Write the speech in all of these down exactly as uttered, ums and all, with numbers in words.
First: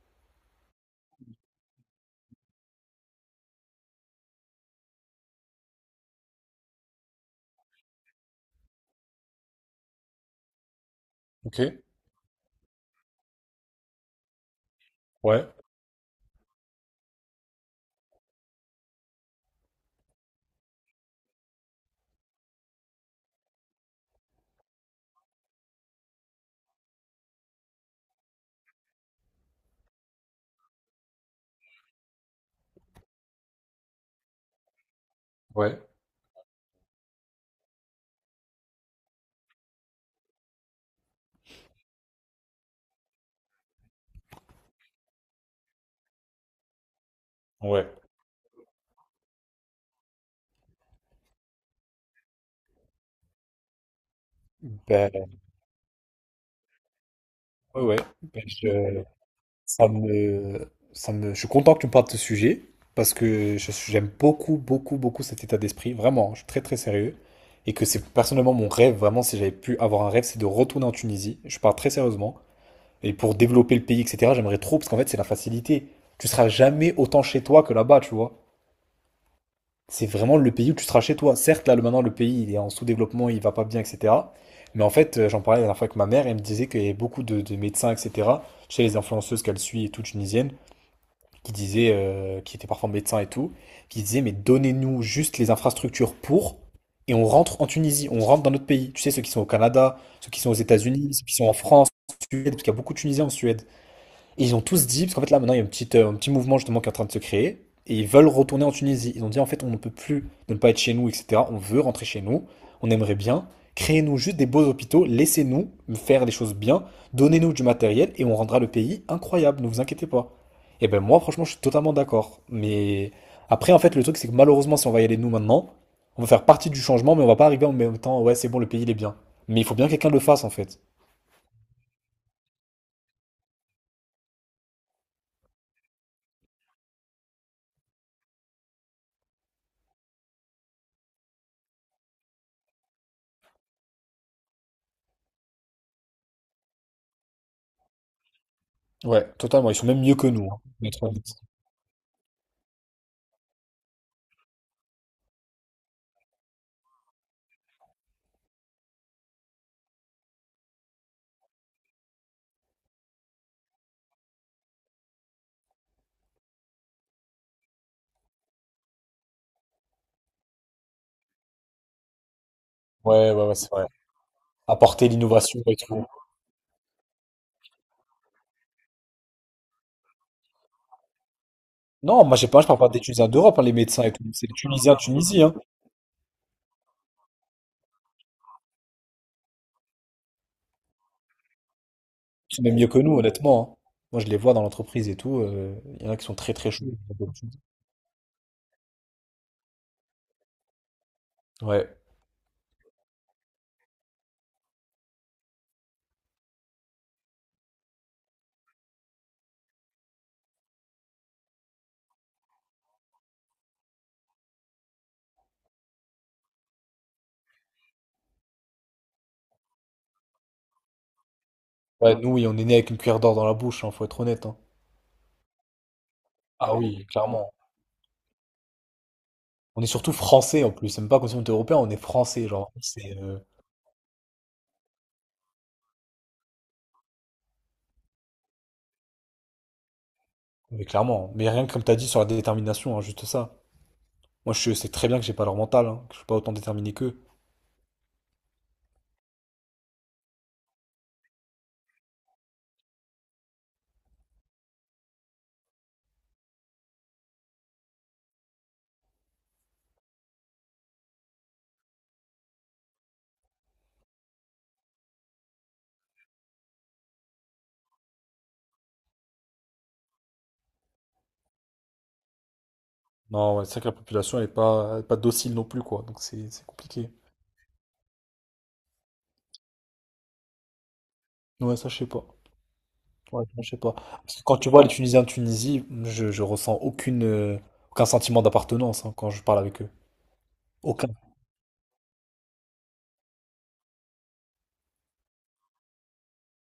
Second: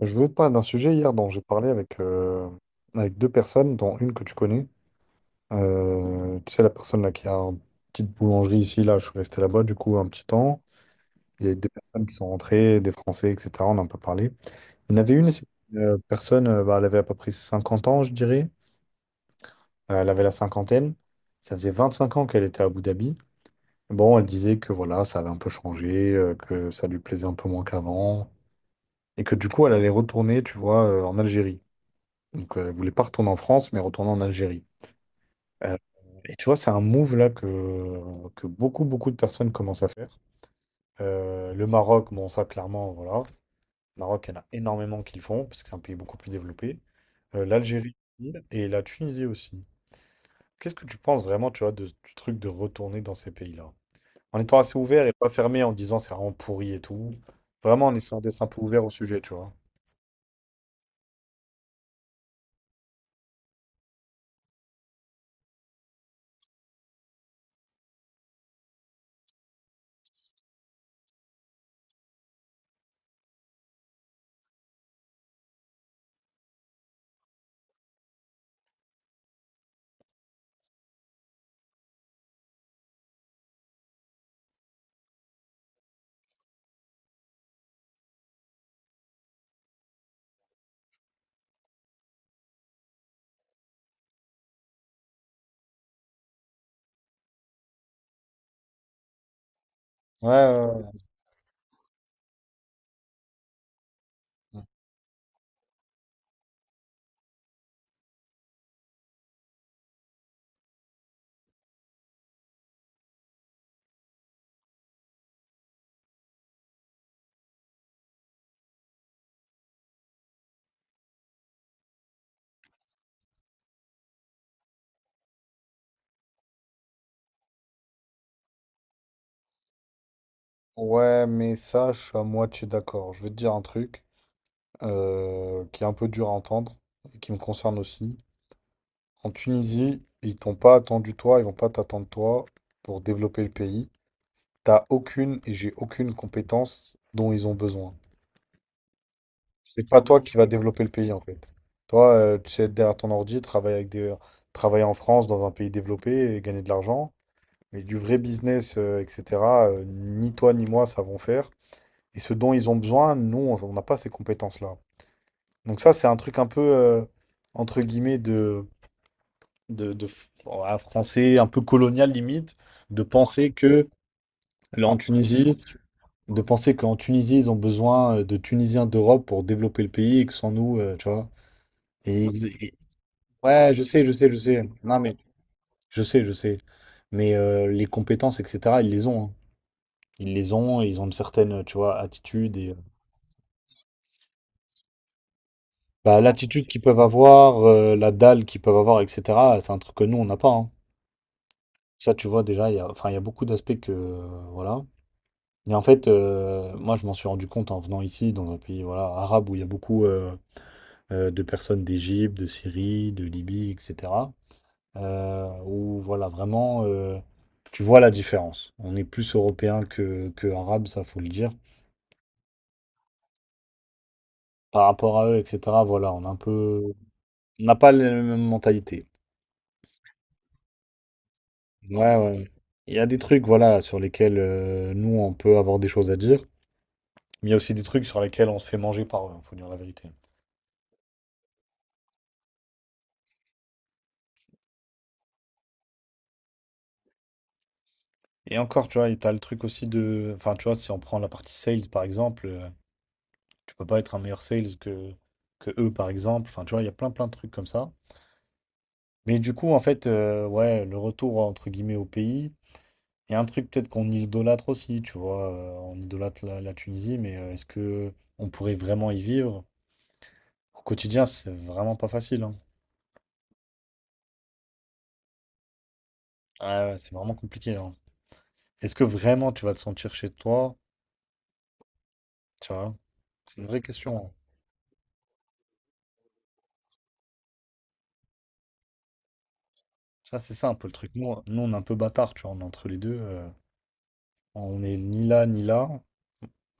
Je veux te parler d'un sujet hier dont j'ai parlé avec, euh, avec deux personnes, dont une que tu connais. Euh, tu sais, la personne là qui a une petite boulangerie ici, là, je suis resté là-bas du coup un petit temps. Il y a Ok, des personnes qui sont rentrées, des Français, et cetera. On en a pas parlé. Il y en avait une, c'est ouais, une, euh, personne, euh, bah, Elle avait à peu près cinquante ans, je dirais. Euh, elle avait la cinquantaine. Ça faisait vingt-cinq ans qu'elle était à Abu Dhabi. Bon, elle disait que voilà, ça avait un peu changé, euh, que ça lui plaisait un peu moins qu'avant, et que du coup, elle allait retourner, tu vois, euh, en Algérie. Donc, euh, elle voulait pas retourner en France, mais retourner en Algérie. Euh, ouais, et tu vois, c'est un move là que, que beaucoup, beaucoup de personnes commencent à faire. Euh, le Maroc, bon, ça, clairement, voilà. Le Maroc, il y en a énormément qui le font, parce que c'est un pays beaucoup plus développé. Euh, ouais, l'Algérie et la Tunisie aussi. Qu'est-ce que tu penses vraiment, tu vois, de, du truc de retourner dans ces pays-là? En étant assez ouvert et pas ben, fermé en disant c'est vraiment pourri et tout. ouais, Vraiment en ouais. essayant d'être ben, un peu ouvert au je, sujet, tu vois. ça me, ça me, je suis content que tu me parles de ce sujet parce que je- j'aime beaucoup, beaucoup, beaucoup cet état d'esprit. Vraiment, je suis très, très sérieux. Et que c'est personnellement mon rêve, vraiment, si j'avais pu avoir un rêve, c'est de retourner en Tunisie. Je parle très sérieusement. Et pour développer le pays, et cetera, j'aimerais trop parce qu'en fait, c'est la facilité. Tu seras jamais autant chez toi que là-bas, tu vois. C'est vraiment le pays où tu seras chez toi. Certes, là, le- maintenant, le pays, il est en sous-développement, il va pas bien, et cetera. Mais en fait, euh, j'en parlais la dernière fois avec ma mère, elle me disait qu'il y avait beaucoup de, de médecins, et cetera. Chez les influenceuses qu'elle suit et tout, tunisiennes, qui disaient, euh, qui étaient parfois médecins et tout, qui disaient, mais donnez-nous juste les infrastructures pour, et on rentre en Tunisie, on rentre dans notre pays. Tu sais, ceux qui sont au Canada, Ouais, ceux qui sont aux ouais, États-Unis, ceux qui sont en France, en Suède, parce qu'il y a beaucoup de Tunisiens en Suède. Et ils ont ouais. tous dit, parce qu'en fait là maintenant il y a une petite, euh, un petit mouvement justement qui est en train de se créer, et ils veulent retourner en Tunisie. Ils ont dit en fait on ne peut plus ne pas être chez nous, et cetera. On veut rentrer chez nous, on aimerait bien. Créez-nous juste des beaux hôpitaux, laissez-nous faire des choses bien, donnez-nous du matériel et on rendra le pays incroyable, ne vous inquiétez pas. Et ben moi franchement je suis totalement d'accord. Mais après en fait le truc c'est que malheureusement si on va y aller nous maintenant, on va faire partie du changement mais on va pas arriver en même temps, ouais c'est bon le pays il est bien. Mais il faut bien que quelqu'un le fasse en fait. Ouais, mais ça, je suis à moitié d'accord. Je vais te dire un truc. euh, qui est un peu dur à entendre et qui me concerne aussi. En Tunisie, ils t'ont pas attendu toi, ils vont pas t'attendre toi pour développer le pays. T'as aucune et j'ai aucune compétence dont ils ont besoin. Ouais, totalement, ils sont C'est pas même mieux toi que qui vas nous, hein, développer le notre. pays en fait. Toi, euh, tu sais être derrière ton ordi, travailler avec des... travailler en France dans un pays développé et gagner de l'argent. Mais du vrai business, euh, et cetera, euh, ni toi ni moi savons faire. Et ce dont ils ont besoin, nous, on on n'a pas ces compétences-là. Donc ça, c'est un truc un peu, euh, entre guillemets, de, de, de f- ouais, français, un peu colonial limite, de Ouais, ouais, penser ouais, c'est vrai. que là, en Apporter Tunisie, l'innovation et tout. de penser qu'en Tunisie, ils ont besoin euh, de Tunisiens d'Europe pour développer le pays et que sans nous, euh, tu vois. Et Non, moi, ils- j'ai pas, je et- parle pas des Tunisiens d'Europe, hein, les ouais, je médecins sais, je et tout. sais, je C'est les sais. Tunisiens de Non, mais Tunisie, hein. je sais, je sais. Mais euh, les compétences, et cetera, ils les ont. hein. Ils les ont, et ils ont une certaine, tu vois, attitude Ils sont et euh, même mieux que nous, honnêtement, hein. Moi, je les vois dans l'entreprise et tout. euh, Il y en a bah, qui sont très, l'attitude très qu'ils chauds. peuvent avoir, euh, la dalle qu'ils peuvent avoir, et cetera. C'est un truc que nous, on n'a pas. hein. Ouais. Ça, tu vois, déjà, il y a, enfin, il y a beaucoup d'aspects que, euh, voilà. Et en fait, euh, moi, je m'en suis rendu compte en venant ici, dans un pays, voilà, arabe, où il y a beaucoup euh, euh, de personnes d'Égypte, de Syrie, de Libye, et cetera euh, où, voilà, vraiment, euh, tu vois la différence. On est plus européen que, que arabe, ça, faut le dire. Ouais, nous, oui, on est né avec une cuillère d'or dans la bouche, hein, faut être honnête, hein. Par rapport à eux, et cetera, voilà, on a un Ah peu... oui, clairement. On n'a pas la même mentalité. On est surtout français en plus. C'est même pas comme si on était européen, on est Ouais, français, ouais. genre. Il y a des C'est, euh, trucs, voilà, sur lesquels euh, nous, on peut avoir des choses à dire. Mais il y a aussi des trucs sur lesquels on se fait manger par eux, hein, faut dire la vérité. mais clairement. Mais rien que comme t'as dit sur la détermination, hein, juste ça. Moi, je sais très bien que j'ai pas leur mental, hein, que je suis pas autant déterminé qu'eux. Et encore, tu vois, et t'as le truc aussi de. Enfin, tu vois, si on prend la partie sales par exemple, euh, tu peux pas être un meilleur sales que, que eux par exemple. Enfin, tu vois, il y a plein plein de trucs comme ça. Mais du coup, en fait, euh, ouais, le retour entre guillemets au pays, il y a un truc peut-être qu'on idolâtre aussi, tu vois. euh, on idolâtre la, la Tunisie, mais euh, est-ce que on pourrait vraiment y vivre? Au quotidien, c'est vraiment pas facile. hein. Non, ouais, c'est vrai que la population, elle est pas, elle est pas docile non plus, quoi. Donc c'est c'est Ouais, ouais, compliqué. c'est vraiment compliqué. hein. Est-ce que vraiment tu vas te sentir chez toi? Ouais, ça, je sais pas. Tu vois, Ouais, c'est une je sais vraie pas. question. hein. Parce que quand tu vois les Tunisiens de Tunisie, je, je ressens aucune, euh, aucun sentiment d'appartenance, hein, quand je parle avec eux. Ça c'est ça un peu le Aucun. truc. Nous, on nous, on est un peu bâtard, tu vois, on est entre les deux. euh, on est ni là, ni là.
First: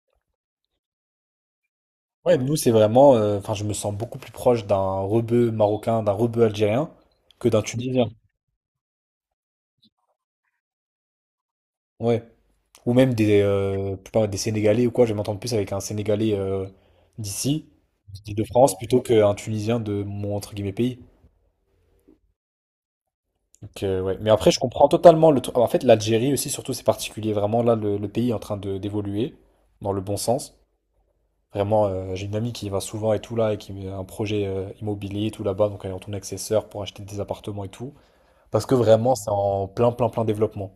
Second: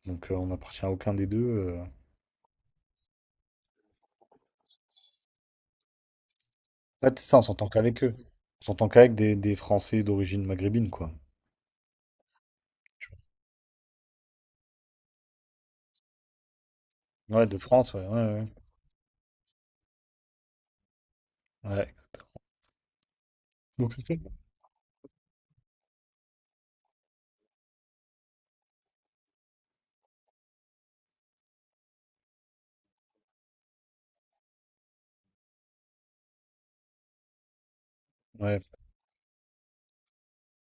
Donc, euh, on n'appartient à aucun des deux. euh. Ouais, nous, c'est vraiment. euh, Enfin, je me sens beaucoup plus proche d'un rebeu marocain, d'un rebeu algérien En fait, c'est ça, on que d'un s'entend qu'avec Tunisien. eux. On s'entend qu'avec des, des Français d'origine maghrébine, quoi. Ouais. Ou Tu même des, euh, je sais pas, des Sénégalais ou quoi. Je vais m'entendre plus avec un Sénégalais euh, vois. Ouais, de d'ici, France, ouais, ouais, de ouais. France, plutôt qu'un Tunisien de mon, entre guillemets, pays. Ouais. Donc, Donc, euh, c'est ça. ouais. Mais après, je comprends totalement le truc. En fait, l'Algérie aussi, surtout, c'est particulier. Vraiment, là, le, le pays est en train de d'évoluer dans le bon sens. Vraiment, euh, j'ai une amie qui y va souvent et tout là, et qui a un projet euh, immobilier et tout là-bas. Donc, elle est en tournée avec ses sœurs pour acheter des appartements et tout. Ouais, Parce que vraiment, c'est en plein, plein, plein développement.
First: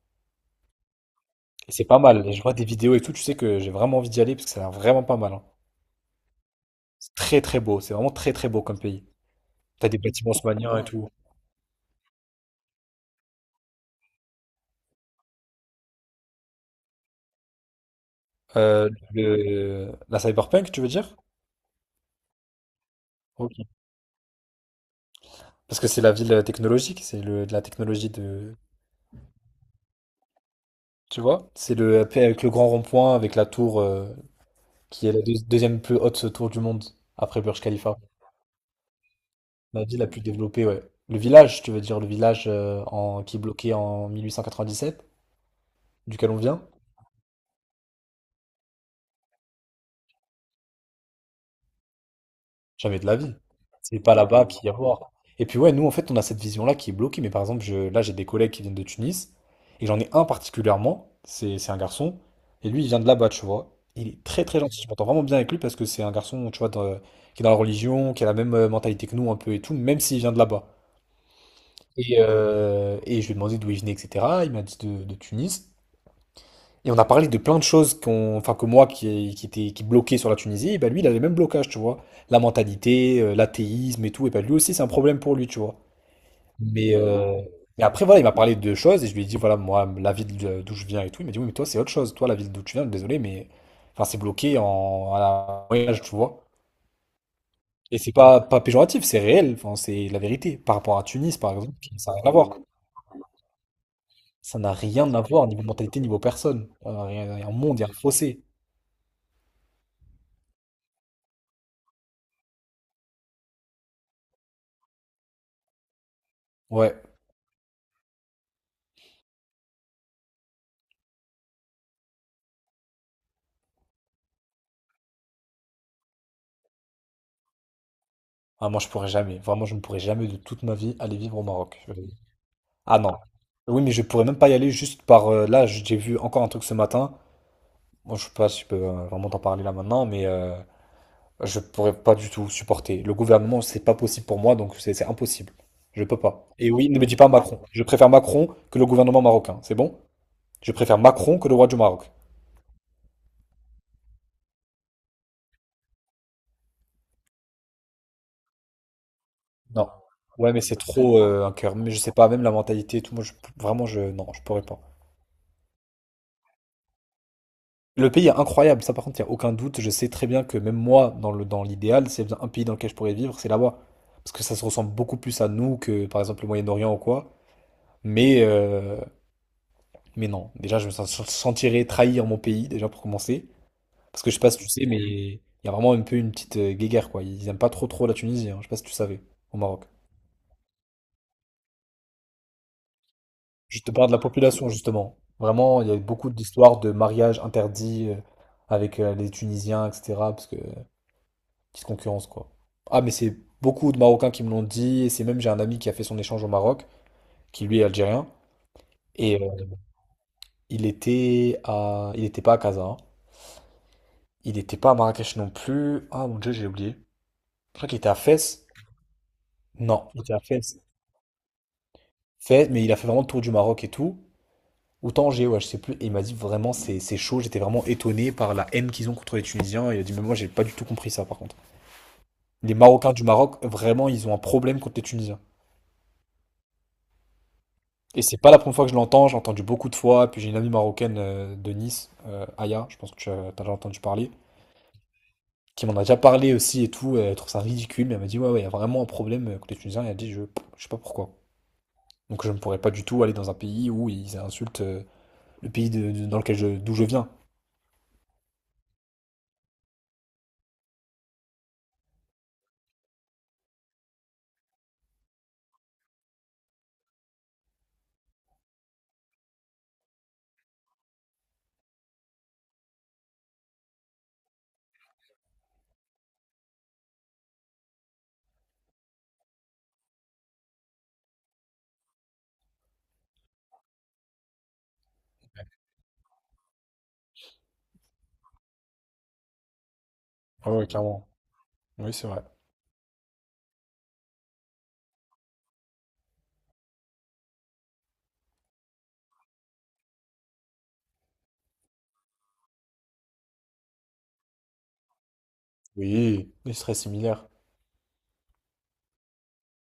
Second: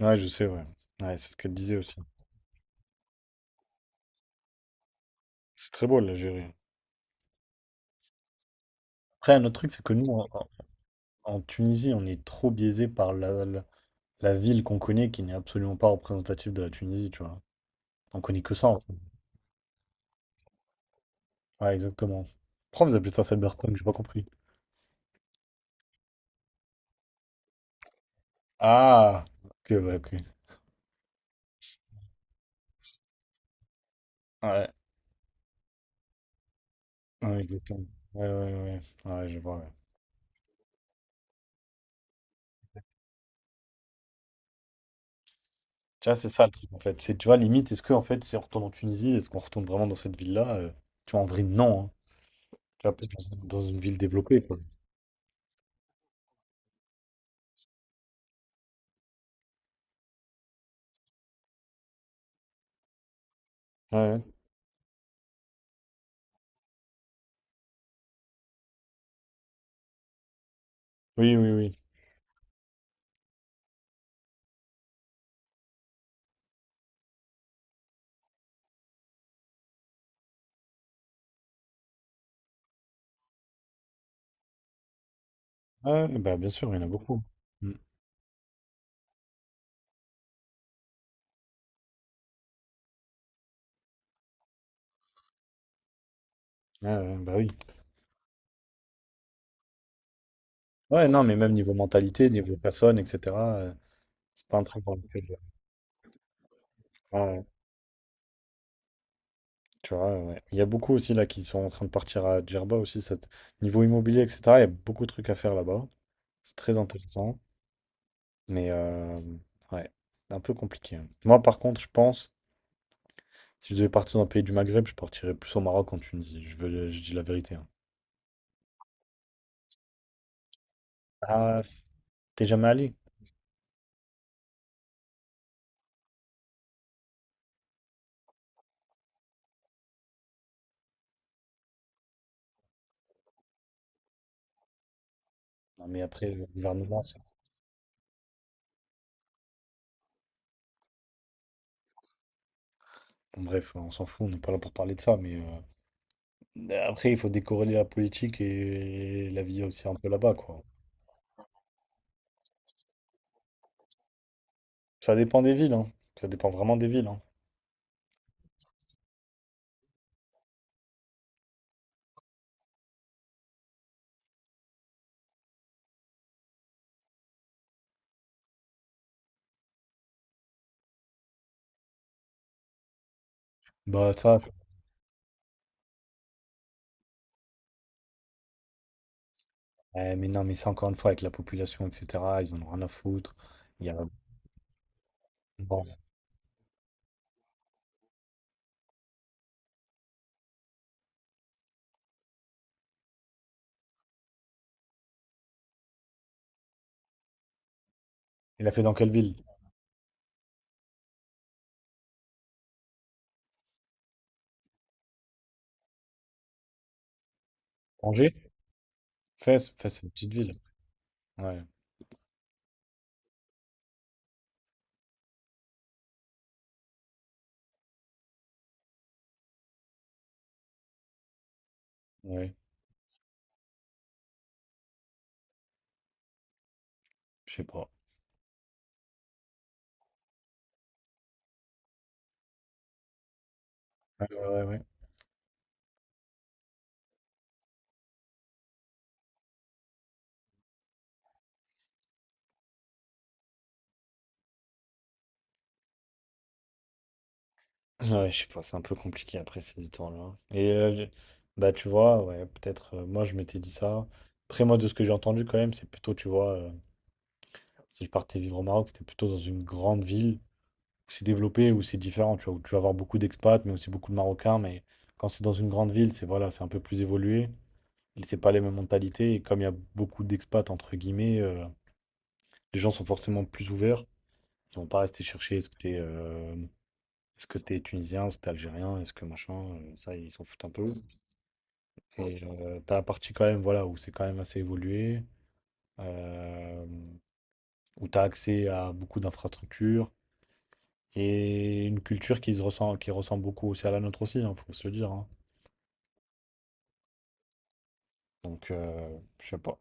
ouais, je sais, ouais. Ouais, c'est ce qu'elle Et disait c'est aussi. pas mal. Et je vois des vidéos et tout, tu sais que j'ai vraiment envie d'y aller parce que ça a l'air vraiment pas mal, hein. C'est très beau, l'Algérie. C'est très, très beau. C'est vraiment très, très beau comme pays. Après, un autre truc, c'est T'as que des nous, en, bâtiments en- haussmanniens et tout. en Tunisie, on est trop biaisé par la, la, la ville qu'on connaît, qui n'est absolument pas représentative de la Tunisie, tu vois. On connaît que ça. Euh, le, la cyberpunk, tu veux dire? Ouais, exactement. Pourquoi vous appelez ça cyberpunk? J'ai pas compris. Parce que c'est la ville technologique, c'est le, de la technologie de... Ah! Ok, ouais, ok. Tu vois? C'est le, euh, avec le grand rond-point, avec la tour euh, Ouais, qui est la deux- deuxième plus haute tour du monde, ouais, après Burj exactement. Khalifa. Ouais, ouais, ouais. Ouais, je vois, ouais. La ville la plus développée, ouais. Le village, tu veux dire, le village euh, en, qui est bloqué en mille huit cent quatre-vingt-dix-sept Tu vois, c'est duquel on ça le vient. truc, en fait. C'est, tu vois, limite, est-ce que, en fait, si on retourne en Tunisie, est-ce qu'on retourne vraiment dans cette ville-là? euh, Tu vois, en vrai, non. hein. Tu vois, Jamais de peut-être la dans, vie. une dans une ville C'est pas développée, là-bas quoi. qu'il y a à voir. Et puis ouais, nous en fait, on a cette vision-là qui est bloquée. Mais par exemple, je, là, j'ai des collègues qui viennent de Tunis, et j'en ai un particulièrement, c'est c'est un garçon, et lui, il vient de là-bas, tu vois. Ouais, Il ouais. est très très gentil. Je m'entends vraiment bien avec lui parce que c'est un garçon, tu vois, dans- qui est dans la religion, qui a la même euh, mentalité que nous un peu et tout, même s'il vient de là-bas. Oui, oui, oui. Et, euh, et je lui ai demandé d'où il venait, et cetera. Il m'a dit de, de Tunis. Et on a parlé de plein de choses qu'on, enfin que moi qui, qui était qui bloquait sur la Tunisie, et ben lui il a les mêmes blocages, tu vois. La mentalité, euh, l'athéisme et tout, et ben lui aussi c'est un problème pour lui, tu vois. Ouais, ouais, bah, bien sûr, il y en a Mais, beaucoup. euh, Mm. mais après voilà, il m'a parlé de choses et je lui ai dit voilà moi la ville de- d'où je viens et tout, il m'a dit oui mais toi c'est autre chose, toi la ville d'où tu viens, désolé mais enfin c'est bloqué en à la moyen tu vois. Ouais, ouais, bah oui. Et c'est pas pas péjoratif, c'est réel, enfin c'est la vérité. Par rapport à Ouais, non, mais Tunis même par exemple, niveau ça n'a rien mentalité, à niveau voir. personne, et cetera, euh, c'est pas Ça un n'a truc dans rien à lequel... euh, voir niveau mentalité, niveau personne. Euh, Il Ouais, y ouais. a un monde, il y a un fossé. Tu vois, ouais. Il y a beaucoup aussi là qui sont en train de partir à Djerba aussi, cette... niveau immobilier, et cetera. Il y a beaucoup de trucs à faire là-bas. C'est très Ouais. intéressant. Mais euh, ouais, un peu compliqué. hein. Moi, par contre, je pense, si je devais partir dans le pays du Maghreb, je partirais plus au Maroc qu'en Tunisie. Je veux, je dis la vérité. hein. Ah, moi, je pourrais jamais. Vraiment, je ne pourrais jamais de toute ma vie aller vivre au Ah, Maroc. Je- t'es jamais allé? Ah non. Oui, mais je pourrais même pas y aller juste par. Euh, là, j- j'ai vu encore un truc ce matin. Moi, je sais pas si je peux euh, vraiment t'en parler là maintenant, mais euh, je pourrais pas du tout supporter. Le gouvernement, c'est pas possible pour moi, donc c'est c'est impossible. Non, mais Je peux après, le pas. Et oui, ne gouvernement, me dis ça- pas Macron. Je préfère Macron que le gouvernement marocain. C'est bon? Je préfère Macron que le roi du Maroc. bon, bref, on s'en fout, on n'est pas là pour parler de ça. Mais euh, après, il faut décorréler la politique et la vie aussi Non. un peu là-bas, Ouais, mais quoi. c'est trop euh, un cœur. Mais je sais pas, même la mentalité et tout. Moi, je- vraiment, je... Non, je pourrais pas. Ça dépend des villes, hein. Ça dépend vraiment des villes, hein. Le pays est incroyable, ça par contre, il n'y a aucun doute. Je sais très bien que même moi, dans le, dans l'idéal, s'il y a bien un pays dans lequel je pourrais vivre, c'est là-bas. Parce que ça se ressemble beaucoup plus à nous que par exemple le Moyen-Orient ou quoi. Mais, euh, mais non, déjà je me sens- sentirais trahir mon pays, déjà pour commencer. Bah Parce que je ça, sais pas si tu sais, mais il y a vraiment un peu une petite euh, guéguerre, quoi. Ils aiment pas trop trop la Tunisie, hein. Je sais pas si tu savais, au Maroc. Ouais, mais non, mais c'est encore une fois avec la population, et cetera. Ils en ont rien à foutre. Je Il y te a... parle de la population, justement. Vraiment, Bon. il Ouais. y a eu beaucoup d'histoires de mariages interdits euh, avec euh, les Tunisiens, et cetera. Parce que petite concurrence, quoi. Ah, mais c'est beaucoup de Marocains qui me l'ont dit. Et c'est même, j'ai un ami qui a fait son échange au Maroc, qui lui est algérien. Il a fait dans quelle Et ville? euh, il était à... il n'était pas à Casa, hein. Il n'était pas à Marrakech non plus. Ah, mon Dieu, j'ai oublié. Je crois qu'il était à Angers? Fès. Fès, Fès, c'est une Non, il petite était à ville. Fès. Ouais, Fès, mais il a fait vraiment le tour du Maroc et tout. Ou Tanger, ouais, je sais plus. Et il m'a dit vraiment, c'est c'est chaud. J'étais vraiment étonné par la haine qu'ils ont contre les Tunisiens. Il a dit, mais moi, j'ai pas du tout compris ça, par contre. ouais, Les Marocains du Maroc, vraiment, ils ont un problème contre les Tunisiens. je sais pas. Et c'est pas la première fois que je l'entends, j'ai entendu beaucoup de fois, puis j'ai une amie marocaine euh, de Nice, euh, Aya, je pense que tu as, t'as déjà entendu Ouais, parler, ouais, ouais. qui m'en a déjà parlé aussi et tout, elle trouve ça ridicule, mais elle m'a dit ouais ouais, il y a vraiment un problème euh, côté tunisien, et elle a dit je, je sais pas pourquoi. Donc je ne pourrais pas du tout aller dans un pays où ils insultent euh, le pays de- de- dans lequel je, d'où je viens. Ouais, ouais, je sais pas, c'est un peu compliqué après ces histoires-là. Et euh, je- bah, tu vois, ouais, peut-être, euh, moi, je m'étais dit ça. Après, moi, de ce que j'ai entendu quand même, c'est plutôt, tu vois, euh, si je partais vivre au Maroc, c'était plutôt dans une grande ville où c'est développé, où c'est différent, tu vois, où tu vas avoir beaucoup d'expats, mais aussi beaucoup de Marocains, mais quand c'est dans une grande ville, c'est voilà, c'est un peu plus évolué. Et c'est pas les mêmes mentalités. Et comme il y a beaucoup d'expats, entre guillemets, euh, les gens sont forcément plus ouverts. Ils vont pas rester chercher est-ce que t'es euh, est-ce que t'es tunisien, est-ce que t'es algérien, est-ce que machin. euh, ça, ils s'en foutent un Ah ouais, peu. clairement. Oui, c'est Et vrai. euh, t'as la partie quand même, voilà, où c'est quand même assez évolué, euh, où t'as accès à beaucoup d'infrastructures et une culture qui se ressent, qui ressemble beaucoup aussi à la nôtre aussi, hein, faut se le dire. hein. Oui, il serait similaire. Donc, euh, je sais pas.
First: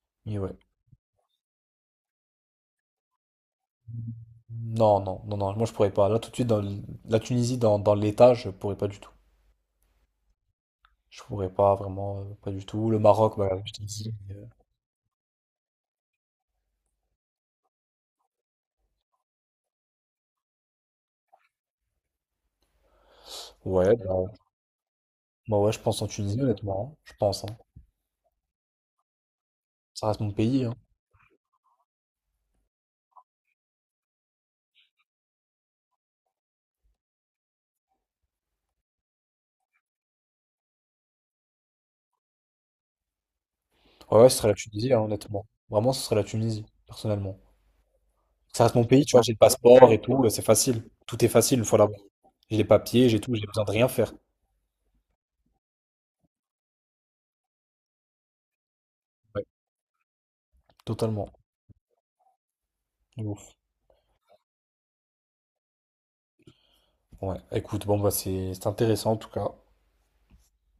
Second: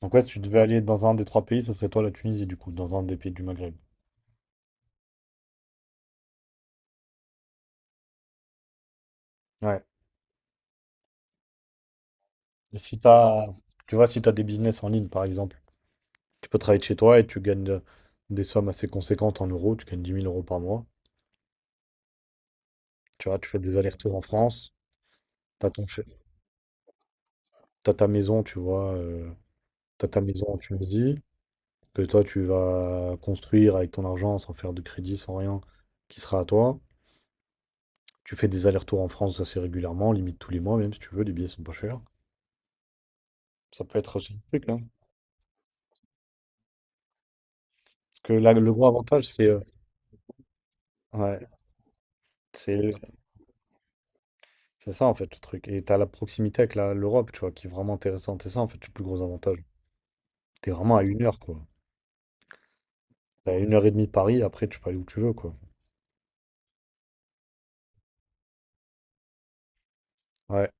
Donc ouais, si tu Mais ouais. devais aller dans un des trois pays, ça serait toi la Tunisie, du coup, dans un des pays du Maghreb. Non, non, non, non, moi je pourrais pas. Là tout de suite, dans le- la Tunisie, dans, dans l'État, je pourrais pas du tout. Ouais. Je pourrais pas vraiment, euh, pas du Et tout. si Le Maroc, t'as, bah, je t'ai tu vois, dit. si t'as des business en ligne, par exemple, tu peux travailler de chez toi et tu gagnes euh, des sommes assez conséquentes en euros, tu gagnes dix mille euros par mois. Tu vois, tu fais des Ouais, allers-retours en bah, France, bah t'as ouais, je ton, pense che- en Tunisie, honnêtement, hein. Je pense, hein. t'as ta maison, tu vois, euh, Ça t'as reste ta mon maison en pays, hein. Tunisie, que toi, tu vas construire avec ton argent sans faire de crédit, sans rien, qui sera à toi. Tu fais des allers-retours en France assez régulièrement, limite tous les mois, même si tu veux, les billets sont pas chers. Ça peut être Ouais, ouais, aussi ce un serait la truc, hein. Tunisie, hein, honnêtement. Vraiment, ce serait la Tunisie, personnellement. Parce que là, Ça le reste mon gros pays, tu vois, avantage, j'ai le c'est euh, passeport et tout, euh, c'est facile. Tout est ouais, facile une fois là-bas. J'ai les c'est papiers, j'ai tout, j'ai besoin de rien faire. C'est ça en fait le truc. Et t'as la proximité avec la- l'Europe, tu vois, qui est vraiment intéressante. C'est ça en fait le plus gros Ouais, avantage. T'es vraiment à une totalement. heure, quoi. De T'es ouf. à une heure et demie de Paris, après tu peux aller où tu veux, quoi. Ouais, écoute, bon, bah, c'est c'est intéressant en tout cas. Ouais.